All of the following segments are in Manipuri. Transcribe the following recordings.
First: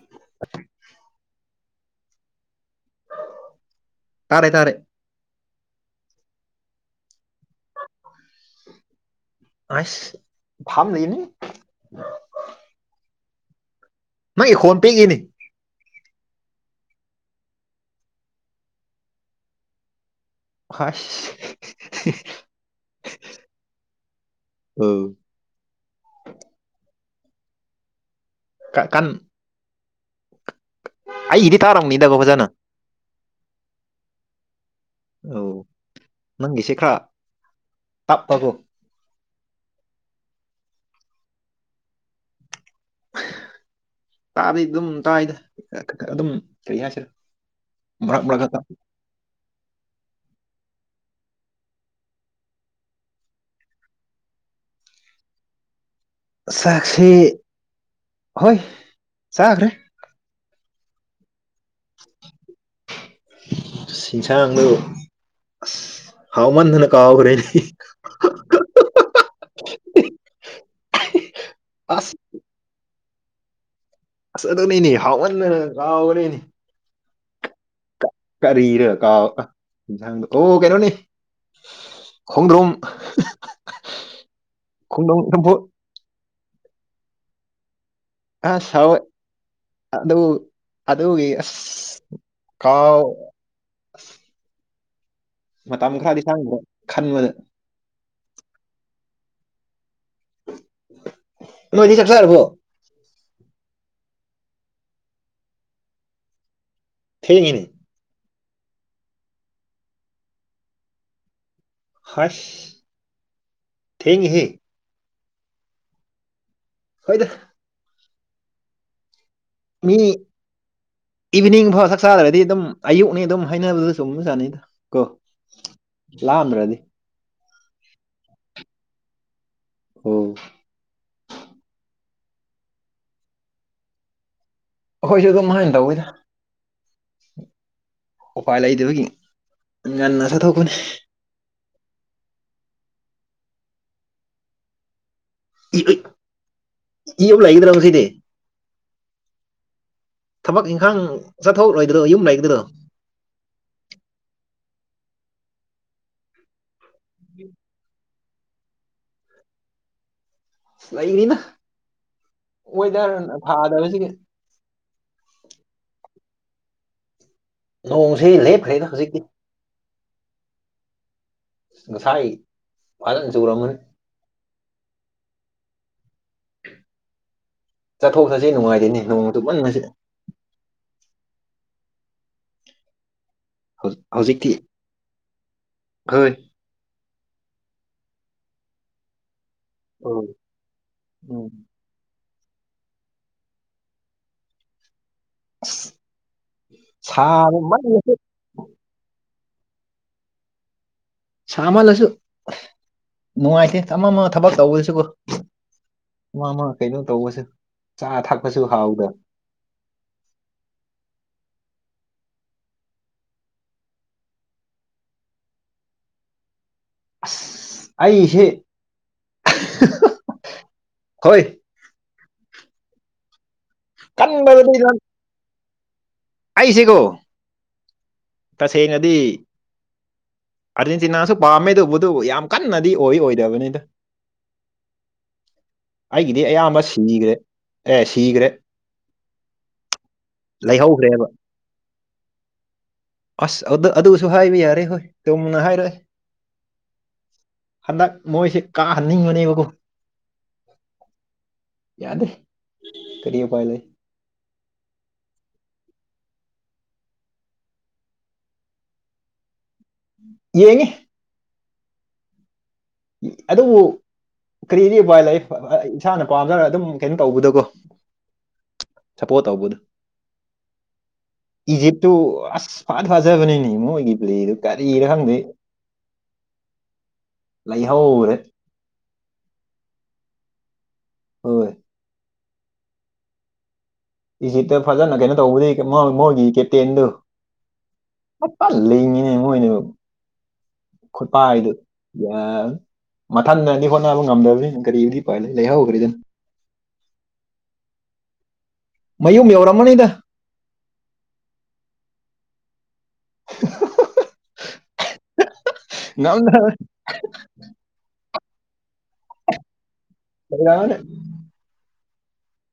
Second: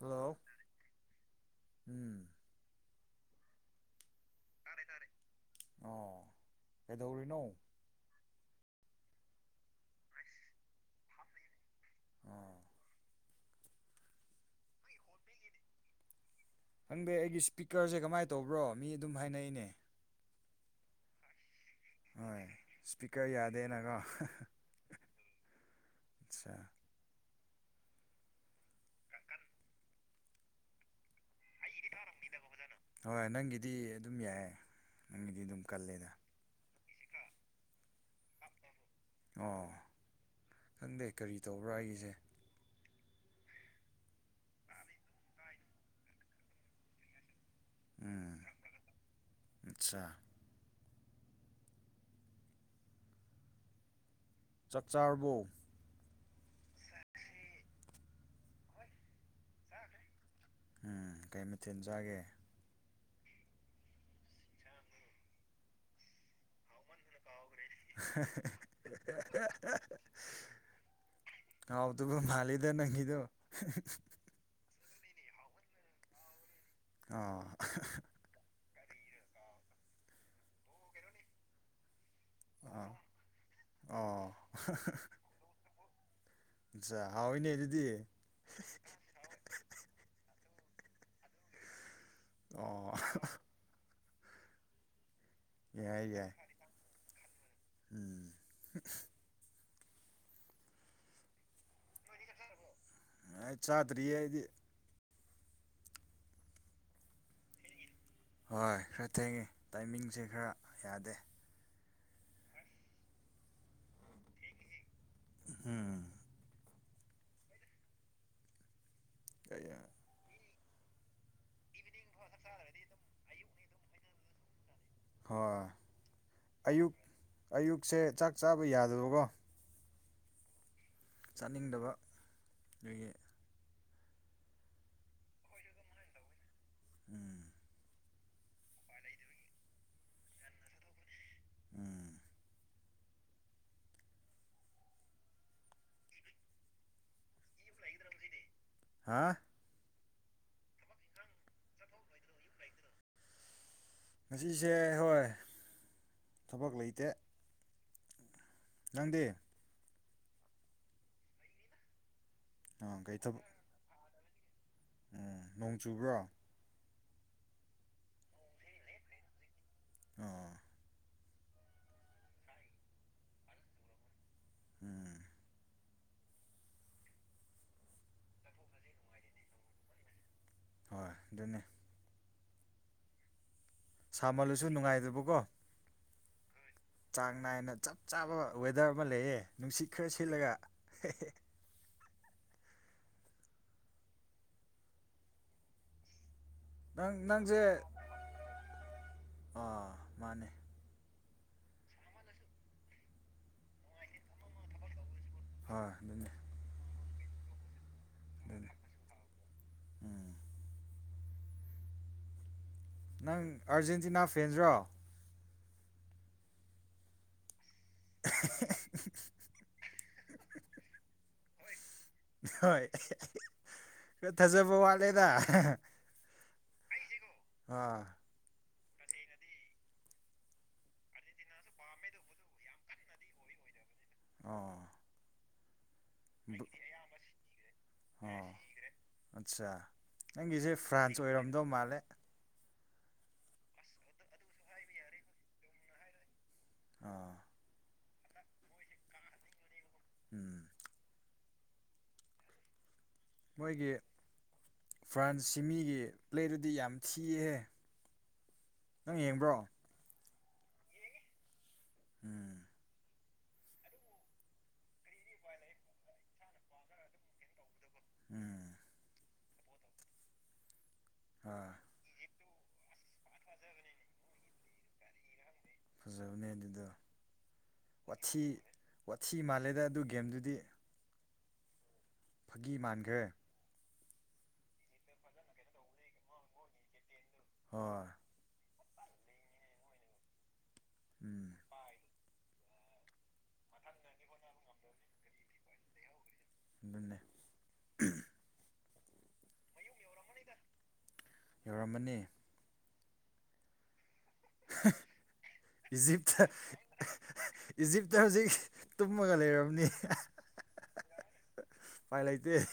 ꯍꯜꯂꯣ ꯎꯝ ꯇꯥꯔꯦ ꯇꯥꯔꯦ ꯑꯣ ꯀꯩꯗꯧꯔꯤꯅꯣ ꯑꯩꯁ ꯐꯝꯂꯤꯅꯤ ꯑꯥ ꯅꯪꯒꯤ ꯈꯣꯟ ꯄꯤꯛꯏꯅꯤ ꯈꯪꯗꯦ ꯑꯩꯒꯤ ꯏꯁꯄꯤꯀꯔꯖꯦ ꯀꯃꯥꯏ ꯇꯧꯕ꯭ꯔꯣ ꯃꯤ ꯑꯗꯨꯝ ꯍꯥꯏꯅꯩꯅꯦ ꯑꯣꯈꯥꯁ ꯍꯣꯏ ꯏꯁꯄꯤꯀꯔ ꯌꯥꯗꯦꯅꯀꯣ ꯑꯧ ꯑꯁꯥ ꯀꯥ ꯀꯟ ꯑꯩꯒꯤꯗꯤ ꯇꯥꯔꯝꯅꯤꯗꯒ‌ꯣ ꯐꯖꯅ ꯍꯣꯏ ꯅꯪꯒꯤꯗꯤ ꯑꯗꯨꯝ ꯌꯥꯏ ꯑꯧ ꯅꯪꯒꯤꯁꯦ ꯈꯔ ꯇꯞꯄꯕꯣ ꯑꯣ ꯈꯪꯗꯦ ꯀꯔꯤ ꯇꯧꯕ꯭ꯔꯥ ꯑꯩꯒꯤꯁ‌ꯦ ꯇꯥꯗꯤ ꯑꯗꯨꯝ ꯇꯥꯏꯗ ꯑꯥ ꯑꯗꯨꯝ ꯀꯔꯤ ꯍꯥꯏꯁꯤꯔ ꯃꯔꯛ ꯎꯝ ꯃꯔꯛꯇ [unintelligible] ꯑꯠꯁꯥ ꯆꯥꯛ ꯆꯥꯔꯕꯣ ꯆꯥꯛꯁꯤ ꯍꯣꯏ ꯆꯥꯒ꯭ꯔꯦ ꯎꯝ ꯀꯩ ꯃꯊꯦꯟ ꯆꯥꯒꯦ ꯏꯟꯁꯥꯡꯗꯨ ꯑꯁ ꯍꯥꯎꯃꯟ ꯃꯟꯗꯟ ꯀꯥꯎꯒ꯭ꯔꯦ [unintelligible] ꯑꯁ ꯍꯥꯎꯗꯨꯕ ꯃꯥꯜꯂꯤꯗ ꯅꯪꯒꯤꯗꯨ ꯑꯁ ꯑꯗꯨꯅꯤꯅ‌ꯦ ꯍꯥꯎꯃꯟꯗꯅ ꯀꯥꯎꯒ꯭ꯔꯦꯅꯦ ꯀ‌ꯣ ꯀꯔꯤꯔ ꯀꯥꯎ ꯑꯥ ꯍꯤꯟꯖꯥꯡꯗꯣ ꯑꯣ ꯀꯩꯅꯣꯅꯤ ꯈꯣꯡꯗ꯭ꯔꯨꯝ ꯑꯣ ꯑꯣ ꯈꯣꯡꯗ꯭ꯔꯨꯝ ꯆꯝꯐꯨꯠ ꯖꯥ ꯍꯥꯎꯋꯤꯅꯦ ꯑꯗꯨꯗꯤ ꯑꯁ ꯍꯥꯎꯋꯦ ꯑꯗꯨ ꯑꯗꯨꯒꯤ ꯑꯁ ꯑꯣ ꯀꯥꯎ ꯃꯇꯝ ꯌꯥꯏ ꯈꯔꯗꯤ ꯌꯥꯏ ꯆꯪ [unintelligible] ꯈꯟꯕꯗ ꯎꯝ ꯅꯣꯏꯗꯤ ꯆꯥꯛ ꯆꯥꯔꯕꯣ ꯑꯥ ꯆꯥꯗ꯭ꯔꯤꯌꯦ ꯑꯩꯗꯤ ꯊꯦꯡꯉꯤꯅꯤ [unintelligible] ꯍꯣꯏ ꯈꯔ ꯊꯦꯡꯉꯦ ꯇꯥꯏꯃꯤꯡꯁꯦ ꯈꯔ ꯌꯥꯗꯦ ꯍꯥꯏꯁ ꯊꯦꯡꯉꯤꯍꯦ [unintelligible] ꯎꯝꯍꯨ ꯍꯣꯏꯗ ꯀꯩꯌꯥ ꯃꯤ ꯏꯚꯤꯅꯤꯡ ꯐꯥꯎ ꯆꯥꯛ ꯆꯥꯗ꯭ꯔꯗꯤ ꯑꯗꯨꯝ ꯑꯌꯨꯛꯅꯤ ꯗꯨꯝ ꯍꯩꯅꯕꯗꯨ ꯆꯨꯝꯕ ꯖꯥꯠꯅꯤꯗ ꯍꯣꯏ ꯑꯌꯨꯛ ꯑꯌꯨꯛꯁꯦ ꯆꯥꯛ ꯆꯥꯕ ꯌꯥꯗꯕꯒꯣ ꯑꯣ ꯆꯥꯅꯤꯡꯗꯕ ꯗꯨꯏꯒꯤ ꯑꯩꯈꯣꯏꯁꯨ ꯑꯗꯨꯍꯥꯏꯟ ꯇꯧꯋꯤꯗ ꯎꯝ ꯎꯄꯥꯏ ꯂꯩꯗꯕꯒꯤ ꯉꯟꯅ ꯆꯥꯊꯣꯛꯄꯅꯦ ꯎꯝ ꯏꯑꯩ ꯌꯨꯝ ꯂꯩꯒꯗ꯭ꯔ‌ꯣ ꯉꯁꯤꯗꯤ ꯍꯥ ꯊꯕꯛ ꯏꯪꯈꯥꯡ ꯆꯠꯊꯣꯛꯂꯣꯏꯗ꯭ꯔꯣ ꯌꯨꯝ ꯂꯩꯒꯗ꯭ꯔꯣ ꯉꯁꯤꯁꯦ ꯍꯣꯏ ꯊꯕꯛ ꯂꯩꯇꯦ [inaudible] ꯅꯪꯗꯤ ꯂꯩꯅꯤꯗ ꯑꯥ ꯀꯩ ꯑꯣꯏꯗ꯭ꯔꯟ ꯊꯕꯛ ꯊꯥꯗꯕꯁꯤꯗꯤ ꯎꯝ ꯅꯣꯡ ꯆꯨꯕ꯭ꯔꯣ ꯅꯣꯡꯁꯤ ꯂꯦꯞꯈ꯭ꯔꯦꯗ ꯍꯧꯖꯤꯛꯇꯤ ꯑꯣ ꯉꯁꯥꯏ ꯐꯖꯟ ꯆꯨꯔꯝꯒꯅꯤ ꯎꯝ ꯆꯠꯊꯣꯛ ꯆꯠꯁꯤ ꯅꯨꯡꯉꯥꯏꯗ‌ꯦꯅꯦ ꯅꯣꯡ ꯗꯨꯃꯟꯅꯕꯁꯤꯗ ꯍꯣꯏ ꯑꯗꯨꯅꯦ ꯍꯧꯖꯤꯛꯇꯤ ꯁꯥꯃꯜꯂꯁꯨ ꯅꯨꯡꯉꯥꯏꯗꯕꯀꯣ [unintelligible] ꯆꯥꯡ ꯅꯥꯏꯅ ꯆꯞ ꯆꯥꯕ ꯋꯦꯗꯔ ꯑꯃꯥ ꯂꯩꯌꯦ ꯅꯨꯡꯁꯤꯠ ꯈꯔ ꯎꯝ ꯁꯤꯠꯂꯒ ꯍ‌ꯦ ꯍ‌ꯦ ꯎꯝ ꯑꯁ ꯅꯪ ꯅꯪꯖꯦ ꯑꯥ ꯃꯥꯅꯤ ꯁꯥꯃꯜꯂꯁꯨ ꯅꯨꯡꯉꯥꯏꯇꯦ ꯑꯃꯃꯥ ꯊꯕꯛ ꯇꯧꯕꯁꯤꯀꯣ ꯍꯣꯏ ꯑꯗꯨꯅꯦ ꯑꯃꯥ ꯑꯃꯥ ꯀꯩꯅꯣ ꯇꯧꯕꯁꯦ ꯆꯥ ꯊꯛꯄꯁꯨ ꯑꯗꯨꯅꯦ ꯍꯥꯎꯗ ꯎꯝ ꯅꯪ ꯑꯥꯔꯖꯦꯟꯇꯤꯅꯥ ꯐ‌ꯦꯟꯖꯂ‌ꯣ ꯑꯁ ꯑꯩꯁꯤ [unintelligible] ꯍꯣꯏ ꯍꯣꯏ ꯈꯔ ꯊꯥꯖꯕ ꯀꯟꯕꯗꯗꯤ ꯋꯥꯠꯂꯦꯗ ꯑꯩꯁ‌ꯦꯀꯣ ꯑꯥ ꯇꯁꯦꯡꯅꯗꯤ ꯑꯥꯔꯖꯦꯟꯇꯤꯅꯥꯁꯨ ꯄꯥꯝꯃꯦ ꯗꯨꯕꯨꯗꯨ ꯌꯥꯝ ꯀꯟꯅꯗꯤ ꯑꯣꯏ ꯑꯣꯏꯗꯕꯅꯤꯗ ꯑꯣ ꯑꯩꯒꯤꯗꯤ ꯑꯌꯥꯝꯕ ꯁꯤꯅꯤꯈ꯭ꯔꯦ ꯑꯦ ꯁꯤꯒ꯭ꯔꯦ ꯑꯣ ꯑꯠꯆꯥ ꯅꯪꯒꯤꯁꯦ ꯐ꯭ꯔꯥꯟꯁ ꯂꯩꯍꯧꯈ꯭ꯔꯦꯕ ꯑꯣꯏꯔꯝꯗꯧ ꯃꯥꯜꯂꯦ ꯑꯁ ꯑꯗꯨ ꯑꯗꯨꯁꯨ ꯍꯥꯏꯕ ꯌꯥꯔꯦ ꯍꯣꯏ ꯆꯨꯝꯅ ꯍꯥꯏꯔꯛꯑꯦ ꯑꯥ ꯍꯟꯅꯛ ꯃꯣꯏꯁꯦ ꯀꯥꯍꯟꯅꯤꯡꯕꯅꯦꯕꯀꯣ ꯎꯝ ꯌꯥꯗꯦ ꯀꯔꯤ ꯎꯄꯥꯏ ꯂꯩ ꯃꯣꯏꯒꯤ ꯐ꯭ꯔꯥꯟꯁ ꯁꯤꯃꯤꯒꯤ ꯄ꯭ꯂꯦꯗꯨꯗꯤ ꯌꯥꯝ ꯊꯤꯍꯦ ꯅꯪ ꯌꯦꯡꯕ꯭ꯔꯣ ꯌꯦꯡꯉꯤ ꯎꯝ ꯑꯗꯨꯕꯨ ꯀꯔꯤꯗꯤ ꯎꯄꯥꯏ ꯂꯩ ꯏꯁꯥꯅ ꯄꯥꯝꯖꯔꯒ ꯑꯗꯨꯝ ꯀꯩꯅꯣ ꯇꯧꯕꯗꯨꯀꯣ ꯎꯝ ꯁꯄꯣ ꯇꯧꯕꯗꯨ ꯑꯥ ꯏꯖꯤꯞ ꯇꯨ ꯑꯁ ꯐꯥꯠ ꯐꯥꯖꯕꯅꯤꯅꯦ ꯃꯣꯏꯒꯤ ꯄ꯭ꯂꯦꯗꯨ ꯀꯔꯤꯔ ꯈꯪꯗꯦ ꯐꯖꯕꯅꯦ ꯑꯗꯨꯗ ꯂꯩꯍꯧꯔꯦ ꯋꯥꯊꯤ ꯋꯥꯊꯤ ꯃꯥꯜꯂꯦꯗ ꯑꯗꯨ ꯒꯦꯝꯗꯨꯗꯤ ꯍꯣꯏ ꯐꯥꯒꯤ ꯃꯥꯟꯒꯔꯦ ꯏꯖꯤꯇ ꯐꯖꯅ ꯀꯩꯅꯣ ꯇꯧꯕꯗꯒꯤ ꯃꯣꯏꯃꯣꯏꯒꯤ ꯀꯦꯞꯇꯦꯟꯗꯨ ꯍꯣꯏ ꯐꯖ ꯂꯤꯡꯉꯤꯍꯦ ꯃꯣꯏꯗꯨ ꯎꯝ ꯈꯨꯠꯄꯥꯏꯗꯨ ꯌꯥ ꯃꯊꯟꯗꯗꯤ ꯍꯣꯠꯅꯕ ꯉꯝꯗꯕꯅꯤꯅ ꯀꯔꯤꯗꯤ ꯎꯄꯥꯏꯂꯩ ꯂꯩꯍꯧꯈꯔꯤꯗꯨ ꯅꯅꯦ ꯃꯌꯨꯝ ꯌꯧꯔꯝꯃꯅꯤꯗ ꯌꯧꯔꯝꯃꯅꯤ [unintelligible] ꯏꯖꯤꯞꯇ ꯉꯝꯗꯅ ꯏꯖꯤꯞꯇ ꯍꯧꯖꯤꯛ ꯇꯨꯝꯃꯒ ꯂꯩꯔꯕꯅꯤ [unintelligible] ꯎꯄꯥꯏ ꯂꯩꯇꯦ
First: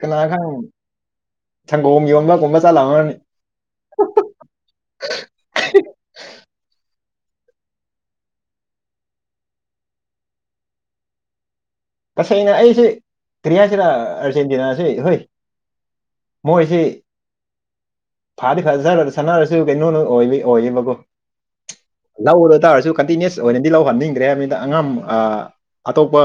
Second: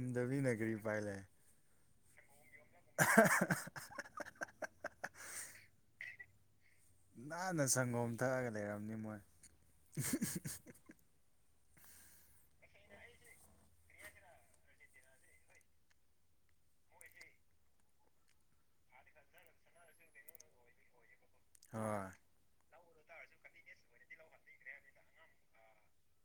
ꯀꯅꯥ ꯈꯪ ꯅꯤ ꯀꯔꯤ ꯎꯄꯥꯏ ꯂꯩ ꯁꯪꯒꯣꯝ ꯌꯣꯟꯕꯒꯨꯝꯕ ꯆꯠꯂꯝꯃꯅꯤ [unintelligible] ꯅꯥꯟꯅ ꯁꯪꯒꯣꯝ ꯊꯛꯑꯒ ꯂꯩꯔꯝꯅꯤ ꯃꯣꯏ [unintelligible] ꯇꯁꯦꯡꯅ ꯑꯩꯁꯦ ꯀ꯭ꯔꯤꯍꯥꯏꯁꯤꯔꯥ ꯑꯔꯖꯦꯟꯇꯤꯅꯥꯁꯦ ꯍꯣꯏ ꯃꯣꯏꯁꯤ ꯐꯗꯤ ꯐ ꯖꯅ ꯁꯥꯟꯅꯔꯁꯨ ꯀꯩꯅꯣꯅ ꯑꯣꯏꯕꯒꯤ ꯑꯣꯏꯌꯦꯕꯀꯣ ꯍꯣꯏ ꯂꯧꯔ ꯇꯥꯔꯁꯨ ꯀꯟꯇꯤꯅꯤꯌꯁ ꯑꯣꯏꯅꯗꯤ ꯂꯧꯍꯟꯅꯤꯡꯗ꯭ꯔꯦ ꯍꯥꯏꯕꯅꯤꯅ ꯑꯉꯝ ꯑꯇꯣꯞꯄ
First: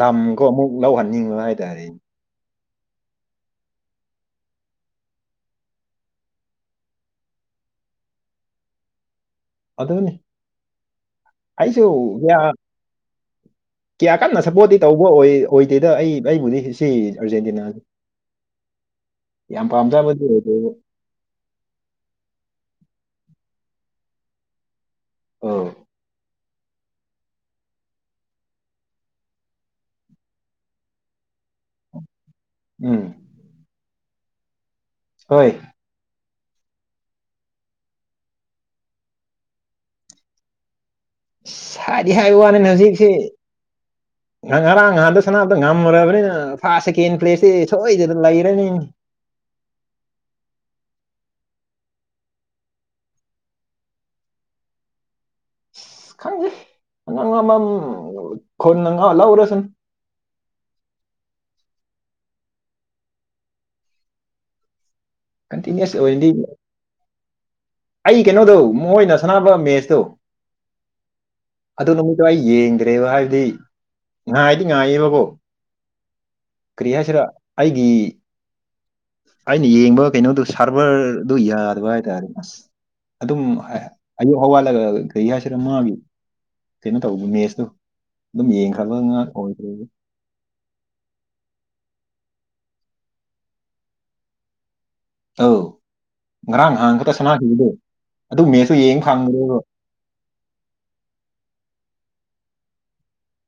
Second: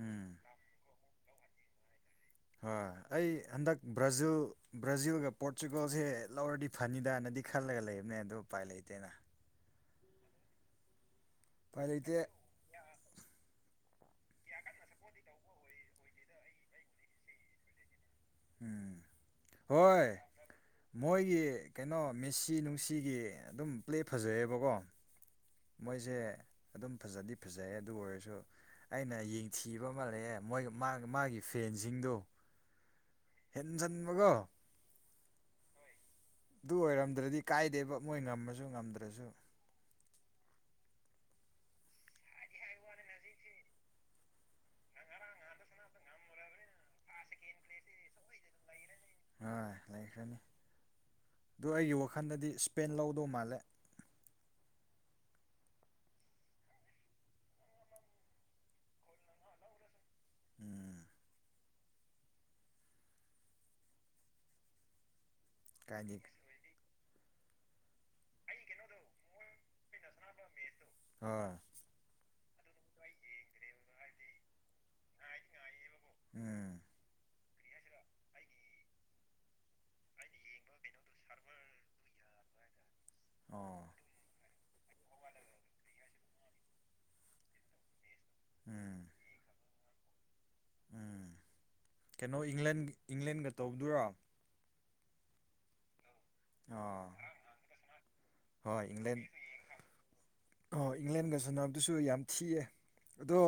ꯎꯝ ꯑꯃꯨꯛ ꯂꯧꯍꯟꯅꯤꯡꯕ ꯍꯥꯏꯇꯥꯔꯦ ꯍꯣꯏ ꯑꯩ ꯍꯟꯗꯛ ꯕ꯭ꯔꯥꯖꯤꯜ ꯕ꯭ꯔꯥꯖꯤꯜꯒ ꯄꯣꯔꯇꯨꯒꯜꯁꯦ ꯂꯧꯔꯗꯤ ꯐꯅꯤꯗꯥꯅꯗꯤ ꯈꯜꯂꯒ ꯂꯩꯕꯅꯦ ꯑꯗꯨ ꯎꯄꯥꯏ ꯂꯩꯇꯦꯅ ꯑꯗꯨꯅꯤ ꯎꯄꯥꯏ ꯑꯩꯁꯨ ꯂꯩꯇꯦ ꯌꯥ [unintelligible] ꯀꯌꯥ ꯀꯟꯅ ꯁꯞꯄꯣꯔꯠꯇꯤ ꯇꯧꯕ ꯑꯣꯏ ꯑꯣꯏꯗꯦꯗ ꯑꯩ ꯑꯩꯕꯨꯗꯤ ꯁꯤ ꯑꯔꯖꯦꯟꯇꯤꯅꯥ ꯎꯝ ꯍꯣꯏ ꯄꯥꯝꯖꯕꯗꯤ ꯑꯣꯏꯗꯦꯕ ꯃꯣꯏꯒꯤ ꯀꯩꯅꯣ ꯃꯦꯁꯤ ꯅꯨꯡꯁꯤꯒꯤ ꯑꯗꯨꯝ ꯄ꯭ꯂꯦ ꯐꯖꯩꯌꯦꯕꯀꯣ ꯑꯧ ꯃꯣꯏꯁꯦ ꯑꯗꯨꯝ ꯐꯖꯗꯤ ꯐꯖꯩ ꯑꯗꯨ ꯑꯣꯏꯔꯁꯨ ꯑꯩꯅ ꯌꯦꯡꯊꯤꯕ ꯑꯃ ꯂꯩꯑꯦ ꯃꯣꯏ ꯃꯥꯒꯤ ꯃꯥꯒꯤ ꯐꯦꯟꯁꯤꯡꯗꯨ ꯎꯝ ꯍꯦꯟꯖꯟꯕꯒꯣ ꯍꯣꯏ ꯗꯨ ꯑꯣꯏꯔꯝꯗ꯭ꯔꯗꯤ ꯀꯥꯏꯗꯦꯕ ꯃꯣꯏ ꯉꯝꯃꯖꯨ ꯉꯝꯗ꯭ꯔꯖꯨ ꯁꯥꯗꯤ ꯍꯥꯏ ꯋꯥꯅꯤꯅ ꯍꯧꯖꯤꯛꯁꯤ ꯉ ꯉꯔꯥꯡ ꯉꯍꯥꯟꯗꯣ ꯁꯅꯥꯕꯗ ꯉꯝꯒꯔꯕꯅꯤꯅ ꯐꯥꯁ ꯁꯦꯀꯦꯟ ꯄ꯭ꯂꯦꯁꯇꯤ ꯁꯣꯏꯗꯅ ꯂꯩꯔꯅꯤ ꯍꯣꯏ ꯂꯩꯈ꯭ꯔꯅꯤ ꯗꯨ ꯑꯩꯒꯤ ꯋꯥꯈꯟꯗꯗꯤ ꯁ꯭ꯄꯦꯟ ꯂꯧꯗꯧ ꯃꯥꯜꯂꯦ ꯈꯪꯗꯦ ꯑꯉꯝ ꯉꯃꯝ ꯈꯨꯟꯅ ꯉ ꯂꯧꯔꯁꯅꯨ ꯎꯝ ꯀꯟꯇꯤꯅꯨꯁ ꯀꯥꯏꯗꯤ ꯑꯣꯏꯗꯤ ꯑꯩ ꯀꯩꯅꯣꯗꯧ ꯃꯣꯏꯅ ꯁꯥꯟꯅꯕ ꯃꯦꯁꯇꯣ ꯍꯣꯏ ꯑꯗꯨ ꯅꯨꯃꯤꯠꯇꯣ ꯑꯩ ꯌꯦꯡꯗ꯭ꯔꯦꯕ ꯍꯥꯏꯕꯗꯤ ꯉꯥꯏꯗꯤ ꯉꯥꯏꯑꯦꯕ ꯑꯣ ꯎꯝ ꯀ꯭ꯔꯤ ꯍꯥꯏꯁꯤꯔꯥ ꯑꯩꯒꯤ ꯑꯩꯅ ꯌꯦꯡꯕ ꯀꯩꯅꯣꯗꯨ ꯁꯥꯔꯚꯔꯗꯨ ꯌꯥꯗꯕ ꯍꯥꯏꯇꯥꯔꯦ ꯑꯁ ꯑꯗꯨꯝ ꯍꯥꯏ ꯑꯣ ꯑꯌꯨꯛ ꯍꯧꯋꯥꯠꯂꯒ ꯀꯔꯤ ꯍꯥꯏꯁꯤꯔ ꯃꯥꯒꯤ ꯀꯩꯅꯣ ꯇꯧꯕ ꯃꯦꯁꯇꯨ ꯗꯨꯝ ꯎꯝ ꯌꯦꯡꯈ꯭ꯔꯕꯅꯦ ꯉꯥꯛ ꯑꯣꯏꯗ꯭ꯔꯗꯤ ꯎꯝ ꯀꯩꯅꯣ ꯏꯪꯂꯟ ꯏꯪꯂꯦꯟꯒ ꯇꯧꯗꯨꯔꯥ ꯇꯣ ꯉꯔꯥꯡ ꯉꯍꯥꯡ ꯑꯣ ꯈꯛꯇ ꯁꯥꯟꯅꯈꯤꯕꯗꯣ ꯑꯗꯨ ꯃꯦꯁꯇꯨ ꯌꯦꯡ ꯏꯪꯂꯦꯟ ꯐꯪꯕꯗ꯭ꯔꯦꯕ ꯍꯣꯏ ꯏꯪꯂꯦꯟꯒ ꯁꯥꯟꯅꯕꯗꯨꯁꯨ ꯌꯥꯝ ꯊꯤꯌꯦ ꯑꯗꯣ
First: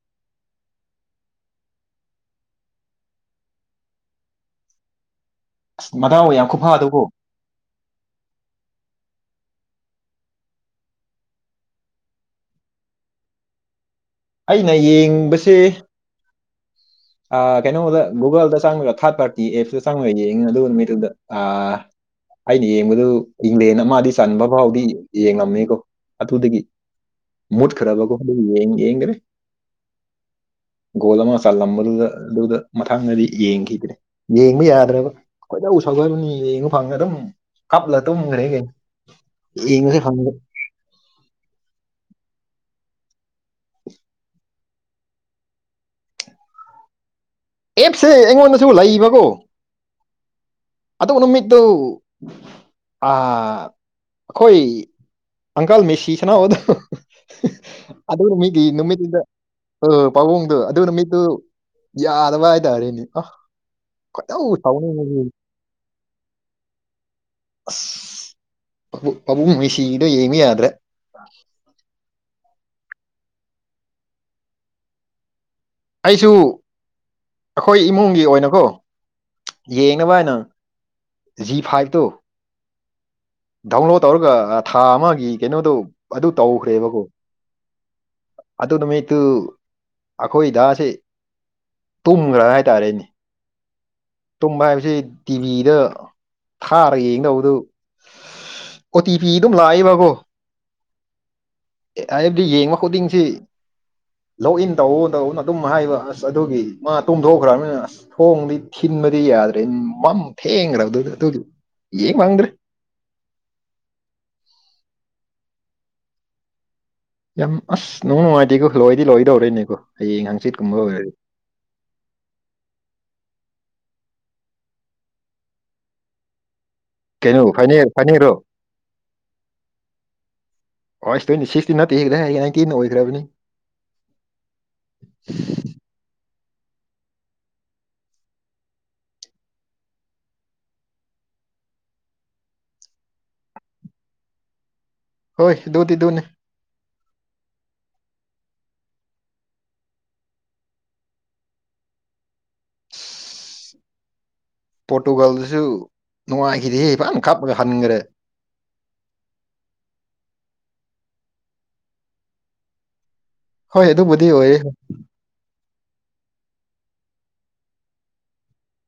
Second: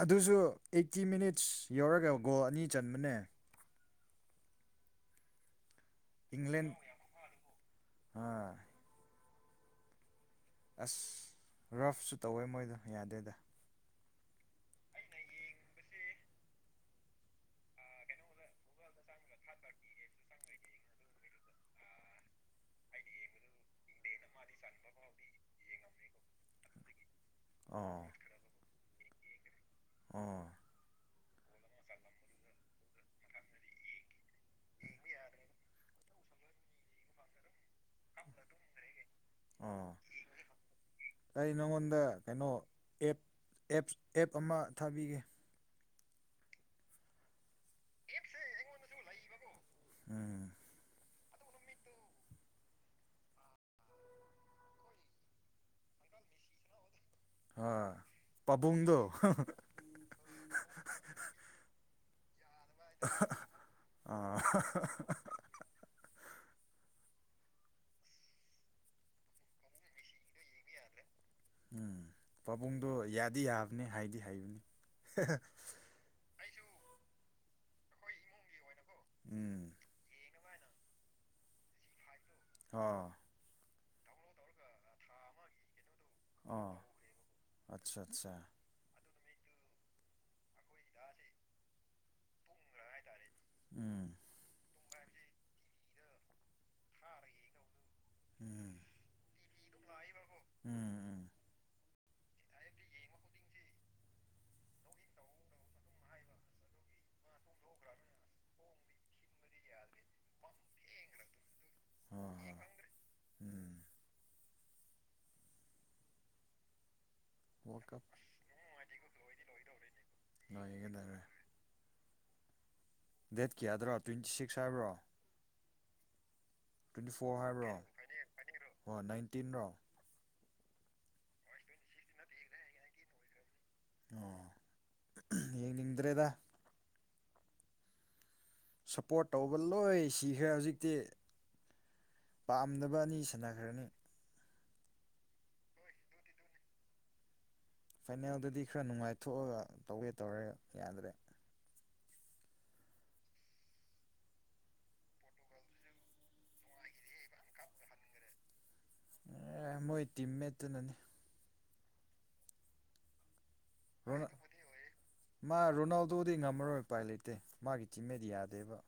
ꯑꯗꯨꯖꯨ ꯑꯦꯠꯇꯤ ꯃꯤꯅꯤꯠꯁ ꯌꯧꯔꯒ ꯒꯣꯜ ꯑꯅꯤ ꯆꯟꯕꯅꯦ ꯑꯁ ꯃꯗꯥꯎ ꯌꯥꯝ ꯏꯪꯂꯦꯟ ꯈꯨꯐꯥꯗꯣꯀꯣ ꯑꯥ ꯑꯁ ꯔꯐꯁꯨ ꯇꯧꯋꯦ ꯃꯣꯏꯗꯣ ꯌꯥꯗꯦꯗꯥ ꯑꯩꯅ ꯌꯦꯡꯕꯁꯤ ꯑꯥ ꯀꯩꯅꯣꯗ ꯒꯨꯒꯜꯗ ꯆꯪꯂꯒ ꯊꯥꯔꯠ ꯄꯥꯔꯇꯤ ꯑꯦꯞꯁꯇ ꯆꯪꯂꯒ ꯌꯦꯡꯉꯤ ꯑꯗꯨ ꯃꯤꯠꯇꯨꯗ ꯑꯥ ꯑꯩꯅ ꯌꯦꯡꯕꯗꯨ ꯏꯪꯂꯦꯟ ꯑꯃꯗꯤ ꯆꯟꯕ ꯐꯥꯎꯗꯤ ꯌꯦꯡꯉꯝꯃꯦꯀꯣ ꯑꯗꯨꯗꯒꯤ ꯑꯣ ꯃꯨꯠꯈ꯭ꯔꯒꯨꯞ ꯌꯦꯡ ꯌꯦꯡꯒ꯭ꯔꯦ ꯑꯣ ꯒꯣꯜ ꯑꯃ ꯆꯜꯂꯝꯕ ꯗꯨꯒ ꯗꯨꯗ ꯃꯊꯪꯗꯗꯤ ꯌꯦꯡꯈꯤꯗ꯭ꯔꯦ ꯌꯦꯡꯕ ꯌꯥꯗ꯭ꯔꯦꯕ ꯈꯣꯏꯗꯧ ꯁꯒꯣꯏꯕꯅꯤ ꯌꯦꯡꯕ ꯐꯪꯗ꯭ꯔꯦ ꯑꯗꯨꯝ ꯀꯞꯂ ꯇꯨꯝꯒ꯭ꯔꯦ ꯌꯦꯡ ꯑꯣ ꯌꯦꯡꯕꯗꯤ ꯐꯪꯗꯦ ꯑꯩ ꯅꯉꯣꯟꯗ ꯀꯩꯅꯣ ꯑꯦꯞ ꯑꯦꯞꯁ ꯑꯦꯞ ꯑꯃ ꯊꯥꯕꯤꯒꯦ ꯑꯦꯞꯁ ꯁꯦ ꯑꯩꯉꯣꯟꯗꯖꯨ ꯂꯩꯕꯀꯣ ꯎꯝ ꯑꯗꯨꯒ ꯅꯨꯃꯤꯠꯇꯨ ꯑꯥ ꯈꯣꯏ ꯑꯪꯀꯜ ꯃꯦꯁꯤ ꯁꯥꯟꯅꯕꯗꯣ ꯍꯣꯏ ꯑꯗꯨ ꯅꯨꯃꯤꯠꯗꯤ ꯅ ꯄꯥꯕꯨꯡꯗꯣ ꯅꯨꯃꯤꯠꯅꯤꯗ ꯑ ꯄꯥꯕꯨꯡꯗꯣ ꯑꯗꯨ ꯅꯨꯃꯤꯠꯇꯨ ꯌꯥ ꯇꯕ ꯍꯥꯏꯇꯥꯔꯦꯅꯦ ꯑꯣ ꯑꯥ ꯈꯣꯏꯗꯧ ꯁꯥꯎꯅꯤꯡꯕꯖꯤ [unintelligible] ꯑꯁ ꯑꯕꯨ ꯄꯥꯕꯨꯡ ꯃꯦꯁꯤꯒꯤꯗꯣ ꯌꯦꯡꯕ ꯌꯥ ꯍꯦ ꯍꯦ ꯎꯝ ꯄꯥꯕꯨꯡꯗꯣ ꯌꯥꯗꯤ ꯌꯥꯕꯅꯦ ꯍꯥꯏꯗꯤ ꯍꯩꯕꯅꯦ ꯍꯦ ꯍꯦ ꯑꯩꯁꯨ ꯑꯈꯣꯏ ꯏꯃꯨꯡꯒꯤ ꯑꯣꯏꯅꯀꯣ ꯎꯝ ꯌꯦꯡ ꯀꯃꯥꯏꯅ ꯖꯤ ꯐꯥꯏꯚꯇꯣ ꯑꯣ ꯗꯥꯎꯟꯂꯣꯗ ꯇꯧꯔꯒ ꯊꯥ ꯑꯃꯒꯤ ꯀꯩꯅꯣꯗꯣ ꯑꯗꯨ ꯑꯣ ꯇꯧꯈ꯭ꯔꯦꯕꯀꯣ ꯑꯠꯆꯥ ꯑꯠꯆꯥ ꯑꯗꯨ ꯅꯨꯃꯤꯠꯇꯨ ꯑꯈꯣꯏꯗꯥꯁꯦ ꯇꯨꯝꯒ꯭ꯔꯦ ꯍꯥꯏ ꯍꯤꯏ ꯇꯥꯔꯦ ꯎꯝ ꯇꯨꯝꯕ ꯍꯥꯏꯕꯁꯤ ꯇꯤꯚꯤꯗ ꯊꯥꯔ ꯌꯦꯡꯗꯧꯗꯨ ꯎꯝ ꯑꯣꯇꯤ ꯄꯤ ꯑꯗꯨꯝ ꯂꯥꯛꯑꯦꯕꯀꯣ ꯎꯝ ꯑꯦ ꯍꯥꯏꯕꯗꯤ ꯌꯦꯡꯕ ꯈꯨꯗꯤꯡꯁꯤ ꯂꯣꯛꯏꯟ ꯇꯧꯑꯣ ꯇꯧꯑꯣꯅ ꯑꯗꯨꯝ ꯍꯥꯏꯕ ꯑꯁ ꯑꯗꯨꯒꯤ ꯃꯥ ꯇꯨꯝꯗꯣꯛꯈ꯭ꯔꯝꯅꯤꯅ ꯑꯁ ꯊꯣꯡꯗꯤ ꯊꯤꯟꯕꯗꯤ ꯌꯥꯗ ꯃꯝ ꯊꯦꯡꯒ꯭ꯔꯕꯗꯨꯗ ꯑꯗꯨꯗꯤ ꯌꯦꯡ ꯍꯣꯏ ꯐꯪꯗ꯭ꯔꯦ ꯍꯣꯏ ꯎꯝ ꯌꯥꯝ ꯋꯥꯔꯜ ꯑꯁ ꯀꯞ ꯅꯨꯡ ꯅꯨꯡꯉꯥꯏꯇꯦꯀꯣ ꯂꯣꯏꯗꯤ ꯂꯣꯏꯗꯧꯔꯣꯏꯅꯦꯀꯣ ꯍꯌꯦꯡ ꯍꯪꯆꯤꯠꯀꯨꯝꯕ ꯑꯣꯏꯔꯗꯤ ꯂꯣꯏꯒꯗꯧꯔꯦ ꯗꯦꯠ ꯀꯌꯥꯗꯔꯣ ꯇ꯭ꯋꯦꯟꯇꯤ ꯁꯤꯛꯁ ꯍꯥꯏꯕ꯭ꯔꯣ ꯇ꯭ꯋꯦꯟꯇꯤ ꯀꯩꯅꯣ ꯐꯣꯔ ꯍꯥꯏꯕ꯭ꯔꯣ ꯐꯥꯏꯅꯦꯜ ꯐꯥꯏꯅꯦꯜꯔꯣ [unintelligible] ꯑꯣ ꯅꯥꯏꯟꯇꯤꯟꯔꯣ ꯑꯣꯏꯁ ꯇ꯭ꯋꯦꯟꯇꯤ ꯁꯤꯛꯁꯇꯤ ꯅꯠꯇꯦꯍꯦ ꯀꯗꯥꯏꯗꯒꯤ ꯅꯥꯏꯇꯤꯟ ꯑꯣꯏꯒ꯭ꯔꯕꯅꯤ ꯑꯣ [inaudible] ꯌꯦꯡꯅꯤꯡꯗ꯭ꯔꯦꯗ ꯁꯞꯄꯣꯔꯠ ꯇꯧꯕ ꯂꯣꯏ ꯁꯤꯈ꯭ꯔꯦ ꯍꯧꯖꯤꯛꯇꯤ ꯄꯥꯝꯗꯕ ꯑꯅꯤ ꯁꯥꯟꯅꯈ꯭ꯔꯅꯤ ꯍꯣꯏ ꯑꯗꯨꯗꯤ ꯑꯗꯨꯅꯤ ꯐꯥꯏꯅꯦꯜꯗꯗꯤ ꯈꯔ ꯅꯨꯡꯉꯥꯏꯊꯣꯛꯑꯒ ꯇꯧꯒꯦ ꯇꯧꯔ ꯌꯥꯗ꯭ꯔꯦ ꯄꯣꯔꯇꯨꯒꯥꯜꯗꯨꯁꯨ ꯅꯨꯡꯉꯥꯏꯈꯤꯗꯦꯍꯦ ꯐꯅ ꯀꯞꯔꯒ ꯍꯟꯈ꯭ꯔꯦ ꯑꯦ ꯃꯣꯏ ꯇꯤꯝ ꯃꯦꯠꯇꯨꯅꯅꯤ ꯍꯣꯏ ꯑꯗꯨꯕꯨꯗꯤ ꯔꯣꯅꯥꯜ ꯑꯣꯏꯌꯦ ꯃꯥ ꯔꯣꯅꯥꯜꯗꯣꯗꯤ ꯉꯝꯃꯔꯣꯏ ꯎꯄꯥꯏ ꯂꯩꯇꯦ ꯃꯥꯒꯤ ꯇꯤꯝꯃꯦꯗ ꯌꯥꯗꯦꯕ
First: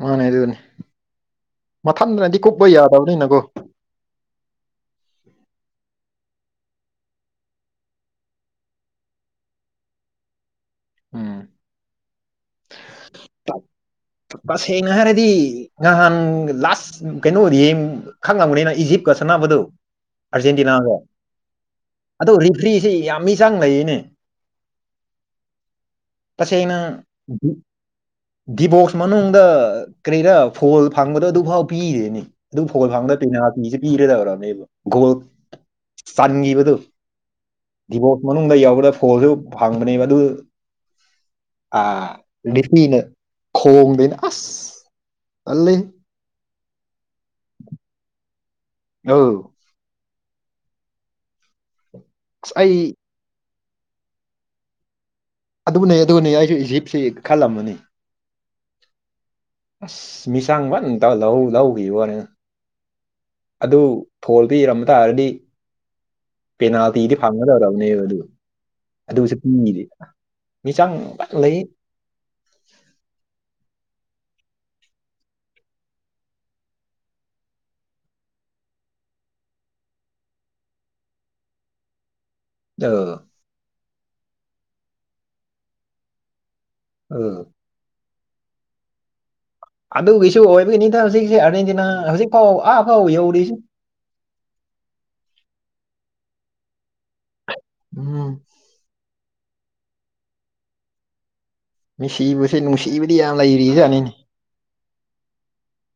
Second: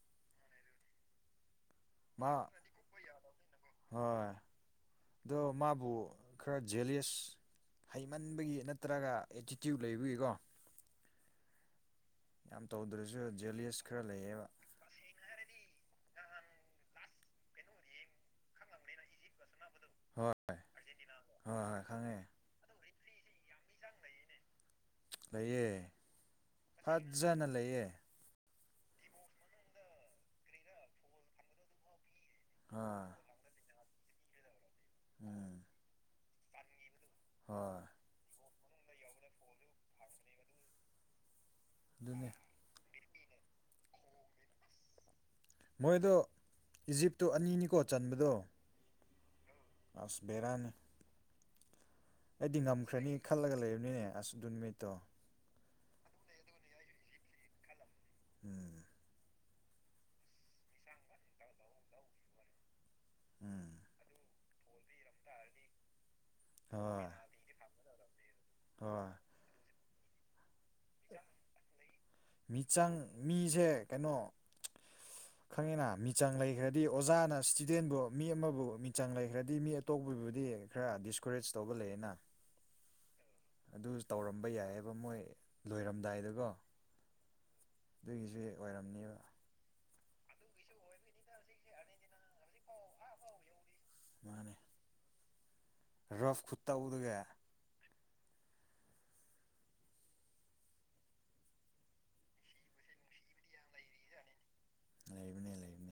ꯃꯥꯅꯦ ꯑꯗꯨꯅꯤ ꯃꯥ ꯃꯊꯟꯗꯅꯗꯤ ꯀꯨꯞꯄꯄ ꯌꯥꯗꯕꯅꯤꯅꯀꯣ ꯍꯣꯏ ꯑꯗꯣ ꯃꯥꯕꯨ ꯈꯔ ꯖꯦꯂꯤꯌꯁ ꯍꯩꯃꯟꯕꯒꯤ ꯅꯠꯇ꯭ꯔꯒ ꯑꯦꯇꯤꯇ꯭ꯌꯨꯠ ꯂꯩꯕꯒꯤꯀꯣ ꯎꯝ ꯌꯥꯝ ꯇꯧꯗ꯭ꯔꯦ ꯖꯨ ꯖꯦꯂꯤꯌꯁ ꯈꯔ ꯂꯩꯌꯦꯕ ꯄꯁꯦꯡꯅ ꯍꯥꯏꯔꯗꯤ ꯉꯍꯥꯟ ꯂꯥꯁ ꯀꯩꯅꯣ ꯌꯦꯝ ꯈꯪꯉꯝꯒꯅꯤꯗ ꯏꯖꯤꯞꯀ ꯁꯥꯟꯅꯕꯗꯣ ꯍꯣꯏ ꯑꯥꯔꯖꯦꯟꯇꯤꯅꯥ ꯍꯣꯏ ꯍꯣꯏ ꯈꯪꯉꯦ ꯐ꯭ꯔꯤꯁꯤ ꯌꯥꯝꯃꯤ ꯆꯡ ꯂꯩꯌꯦꯅꯦ ꯂꯩꯌꯦ ꯇꯁꯦꯡꯅ ꯐꯖꯅ ꯂꯩꯌꯦ ꯗꯤꯕꯣꯛꯁ ꯃꯅꯨꯡꯗ ꯀꯔꯤꯔ ꯐꯣꯜ ꯐꯪꯕꯗꯣ ꯑꯗꯨꯐꯥꯎ ꯄꯤꯗꯦꯅꯦ ꯑꯗꯨ ꯐꯣꯟ ꯍꯣꯏ ꯐꯪꯕꯗ ꯄꯦꯅꯥꯜꯇꯤꯖꯦ ꯄꯤꯔꯗꯧꯔꯕꯅꯦꯕ ꯒꯣꯜ ꯎꯝ ꯆꯟꯒꯤꯕꯗꯨ ꯍꯣꯏ ꯗꯤꯕꯣ ꯃꯅꯨꯡꯗ ꯌꯧꯕꯗ ꯐꯣꯟꯜꯖꯨ ꯐꯪꯕꯅꯦꯕ ꯑꯗꯨ ꯑꯥ ꯑꯗꯨꯅꯦ ꯔꯤꯐ꯭ꯔꯤꯅ ꯈꯣꯡꯗꯦꯅ ꯑꯁ ꯇꯜꯂꯦꯍꯦ ꯃꯣꯏꯗꯣ ꯏꯖꯤꯞꯇꯣ ꯑꯅꯤꯅꯤꯀꯣ ꯆꯟꯕꯗꯣ ꯑꯧ ꯑꯁ ꯕꯦꯔꯥꯅꯤ ꯑꯁ ꯑꯩꯗꯤ ꯑꯩ ꯉꯝꯈ꯭ꯔꯅꯤ ꯈꯜꯂꯒ ꯂꯩꯕꯅꯤꯅꯦ ꯑꯁ ꯑꯗꯨ ꯅꯨꯃꯤꯠꯇꯣ ꯑꯗꯨꯅꯦ ꯑꯗꯨꯅꯦ ꯑꯩꯖꯨ ꯏꯖꯤꯞꯁꯦ ꯈꯜꯂꯝꯕꯅꯤ ꯎꯝ ꯑꯁ ꯃꯤꯆꯡ ꯐꯟ ꯇꯧ ꯂꯧ ꯂꯧꯒꯤꯕ ꯋꯥꯅꯤꯗ ꯎꯝ ꯑꯗꯨ ꯐꯣꯜꯗ ꯄꯤꯔꯝꯕ ꯇꯥꯔꯗꯤ ꯍꯣꯏ ꯄꯦꯅꯥꯜꯇꯤꯗꯤ ꯐꯪꯒꯗꯧꯔꯕꯅꯦꯕ ꯑꯗꯨ ꯍꯣꯏ ꯑꯗꯨ ꯄꯤꯗꯦꯕ ꯃꯤꯆꯡ ꯐꯖꯅ ꯂꯩ ꯃꯤꯆꯪ ꯃꯤꯖꯦ ꯀꯩꯅꯣ ꯈꯪꯉꯤꯅ ꯃꯤꯆꯪ ꯂꯩꯒ꯭ꯔꯗꯤ ꯑꯣꯖꯥꯅ ꯏꯁꯇꯨꯗꯦꯟꯕꯨ ꯃꯤ ꯑꯃꯕꯨ ꯃꯤꯆꯪ ꯂꯩꯒ꯭ꯔꯗꯤ ꯃꯤ ꯑꯇꯣꯞꯄꯕꯨꯗꯤ ꯈꯔ ꯗꯤꯁꯀꯣꯔꯦꯖ ꯇꯧꯕ ꯂꯩꯌꯦꯅ ꯗꯧ ꯑꯗꯨꯁꯨ ꯇꯧꯔꯝꯕ ꯌꯥꯏꯌꯦꯕ ꯃꯣꯏ ꯂꯣꯏꯔꯝꯗꯥꯏꯗꯒꯣ ꯎꯝ ꯑꯗꯨꯒꯤꯁꯨ ꯑꯣꯏꯔꯝꯅꯤꯕ ꯑꯗꯨꯒꯤꯁꯨ ꯑꯣꯏꯕꯒꯤꯅꯤꯗ ꯍꯧꯖꯤꯛꯁꯦ ꯑꯥꯔꯖꯦꯟꯇꯤꯅꯥ ꯍꯧꯖꯤꯛ ꯐꯥꯎ ꯑꯥ ꯐꯥꯎ ꯌꯧꯔꯤꯁꯦ ꯃꯥꯅꯦ [unintelligible] ꯈꯨꯇꯧꯗꯨꯒ ꯎꯝ ꯃꯦꯁꯤꯕꯨꯁꯦ ꯅꯨꯡꯁꯤꯕꯗꯤ ꯌꯥꯝ ꯂꯩꯔꯤꯖꯥꯠꯅꯤꯅꯦ ꯂꯩꯕꯅꯦ ꯂꯩꯕꯅꯦ